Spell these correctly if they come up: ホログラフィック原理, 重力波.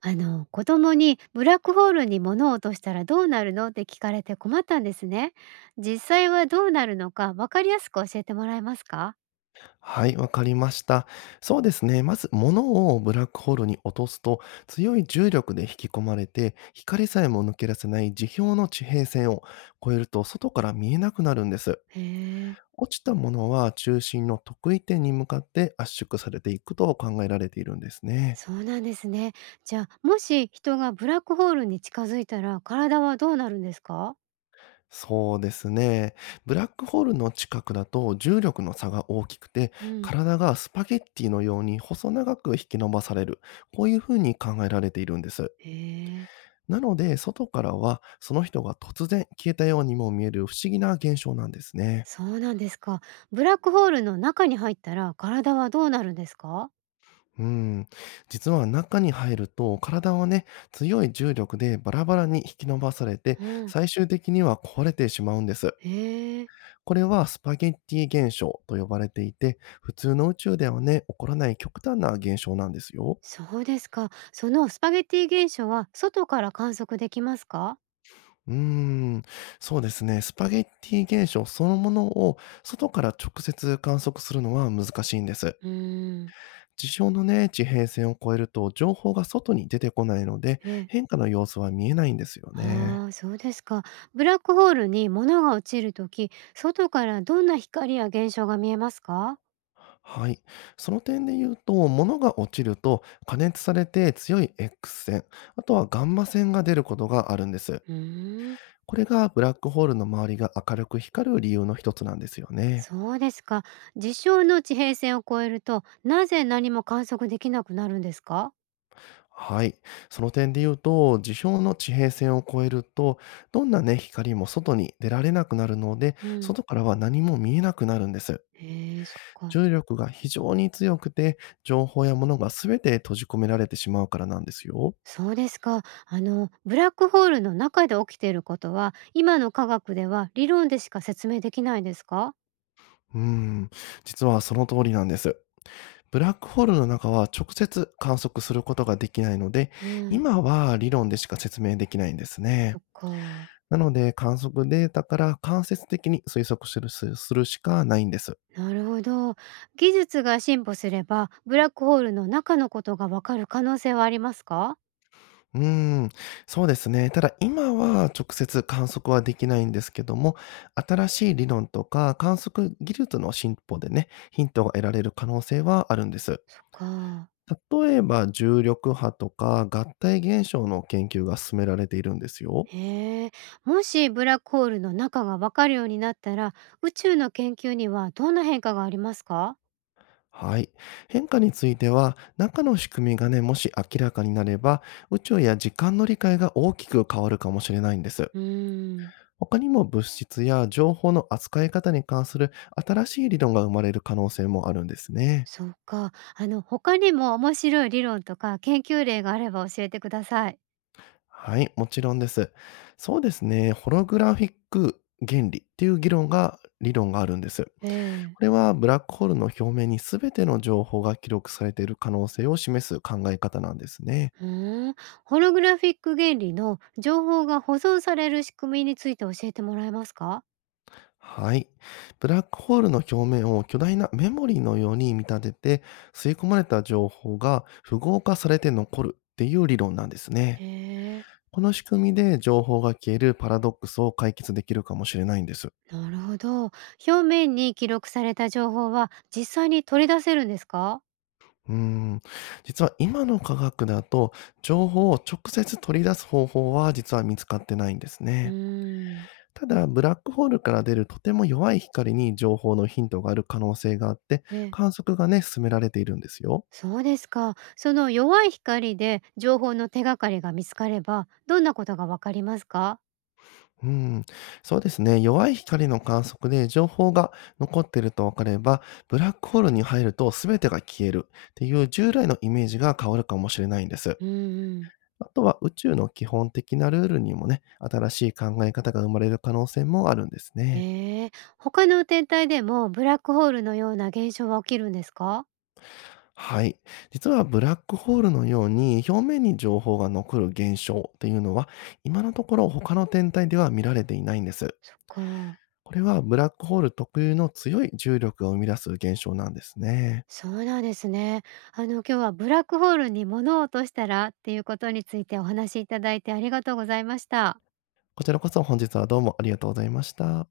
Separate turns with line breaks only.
子供にブラックホールに物を落としたらどうなるのって聞かれて困ったんですね。実際はどうなるのか分かりやすく教えてもらえますか？
はい、わかりました。そうですね。まず、物をブラックホールに落とすと、強い重力で引き込まれて、光さえも抜け出せない地表の地平線を越えると、外から見えなくなるんです。
へえ、
落ちたものは中心の特異点に向かって圧縮されていくと考えられているんですね。
そうなんですね。じゃあもし人がブラックホールに近づいたら体はどうなるんですか？
そうですね。ブラックホールの近くだと重力の差が大きくて、
うん。
体がスパゲッティのように細長く引き伸ばされる。こういうふうに考えられているんです。
へえ、
なので、外からはその人が突然消えたようにも見える不思議な現象なんですね。
そうなんですか。ブラックホールの中に入ったら体はどうなるんですか？
うん。実は中に入ると体はね、強い重力でバラバラに引き伸ばされて、
うん。
最終的には壊れてしまうんです。
へえ、
これはスパゲッティ現象と呼ばれていて、普通の宇宙ではね、起こらない極端な現象なんですよ。
そうですか。そのスパゲティ現象は外から観測できますか？
うーん、そうですね。スパゲッティ現象そのものを外から直接観測するのは難しいんです。
うーん。
地上のね、地平線を越えると情報が外に出てこないので、
え
変化の様子は見えないんですよね。
ああ、そうですか。ブラックホールに物が落ちるとき外からどんな光や現象が見えますか？
はい。その点で言うと、物が落ちると加熱されて強い X 線、あとはガンマ線が出ることがあるんです。
うーん、
これがブラックホールの周りが明るく光る理由の一つなんですよね。
そうですか。事象の地平線を越えると、なぜ何も観測できなくなるんですか？
はい。その点で言うと、事象の地平線を越えると、どんなね、光も外に出られなくなるので、
うん。
外からは何も見えなくなるんです。
へえ、そっか。
重力が非常に強くて、情報や物がすべて閉じ込められてしまうからなんですよ。
そうですか。あの、ブラックホールの中で起きていることは、今の科学では理論でしか説明できないんですか？
うーん、実はその通りなんです。ブラックホールの中は直接観測することができないので、
うん、
今は理論でしか説明できないんです
そ
ね。
っか。
なので観測データから間接的に推測するしかないんです。
なるほど。技術が進歩すれば、ブラックホールの中のことがわかる可能性はありますか？
うーん、そうですね。ただ今は直接観測はできないんですけども、新しい理論とか観測技術の進歩でね、ヒントが得られる可能性はあるんです。
そっか。
例えば重力波とか合体現象の研究が進められているんですよ。
へえ。もしブラックホールの中がわかるようになったら、宇宙の研究にはどんな変化がありますか？
はい。変化については、中の仕組みがね、もし明らかになれば、宇宙や時間の理解が大きく変わるかもしれないんです。
うーん。
他にも物質や情報の扱い方に関する新しい理論が生まれる可能性もあるんですね。
そうか。あの、他にも面白い理論とか研究例があれば教えてください。
はい、もちろんです。そうですね、ホログラフィック原理っていう議論が、理論があるんです。こ
ええ。
れはブラックホールの表面に全ての情報が記録されている可能性を示す考え方なんですね。
ふーん。ホログラフィック原理の情報が保存される仕組みについて教えてもらえますか？
はい。ブラックホールの表面を巨大なメモリーのように見立てて、吸い込まれた情報が符号化されて残るっていう理論なんです
へ
ね。
え。
この仕組みで情報が消えるパラドックスを解決できるかもしれないんです。
なるほど。表面に記録された情報は実際に取り出せるんですか？
うーん。実は今の科学だと、情報を直接取り出す方法は実は見つかってないんです
うー
ね。
ん、
ただ、ブラックホールから出るとても弱い光に情報のヒントがある可能性があって、
え、
観測がね、進められているんですよ。
そうですか。その弱い光で情報の手がかりが見つかれば、どんなことがわかりますか？
うん、そうですね。弱い光の観測で情報が残っていると分かれば、ブラックホールに入ると全てが消えるっていう従来のイメージが変わるかもしれないんです。
うんうん、
あとは宇宙の基本的なルールにもね、新しい考え方が生まれる可能性もあるんですね。
ええ、他の天体でもブラックホールのような現象は起きるんですか？
はい。実はブラックホールのように表面に情報が残る現象っていうのは今のところ他の天体では見られていないんです。
そっか。
これはブラックホール特有の強い重力が生み出す現象なんですね。
そうなんですね。あの今日はブラックホールに物を落としたらっていうことについてお話しいただいてありがとうございました。
こちらこそ本日はどうもありがとうございました。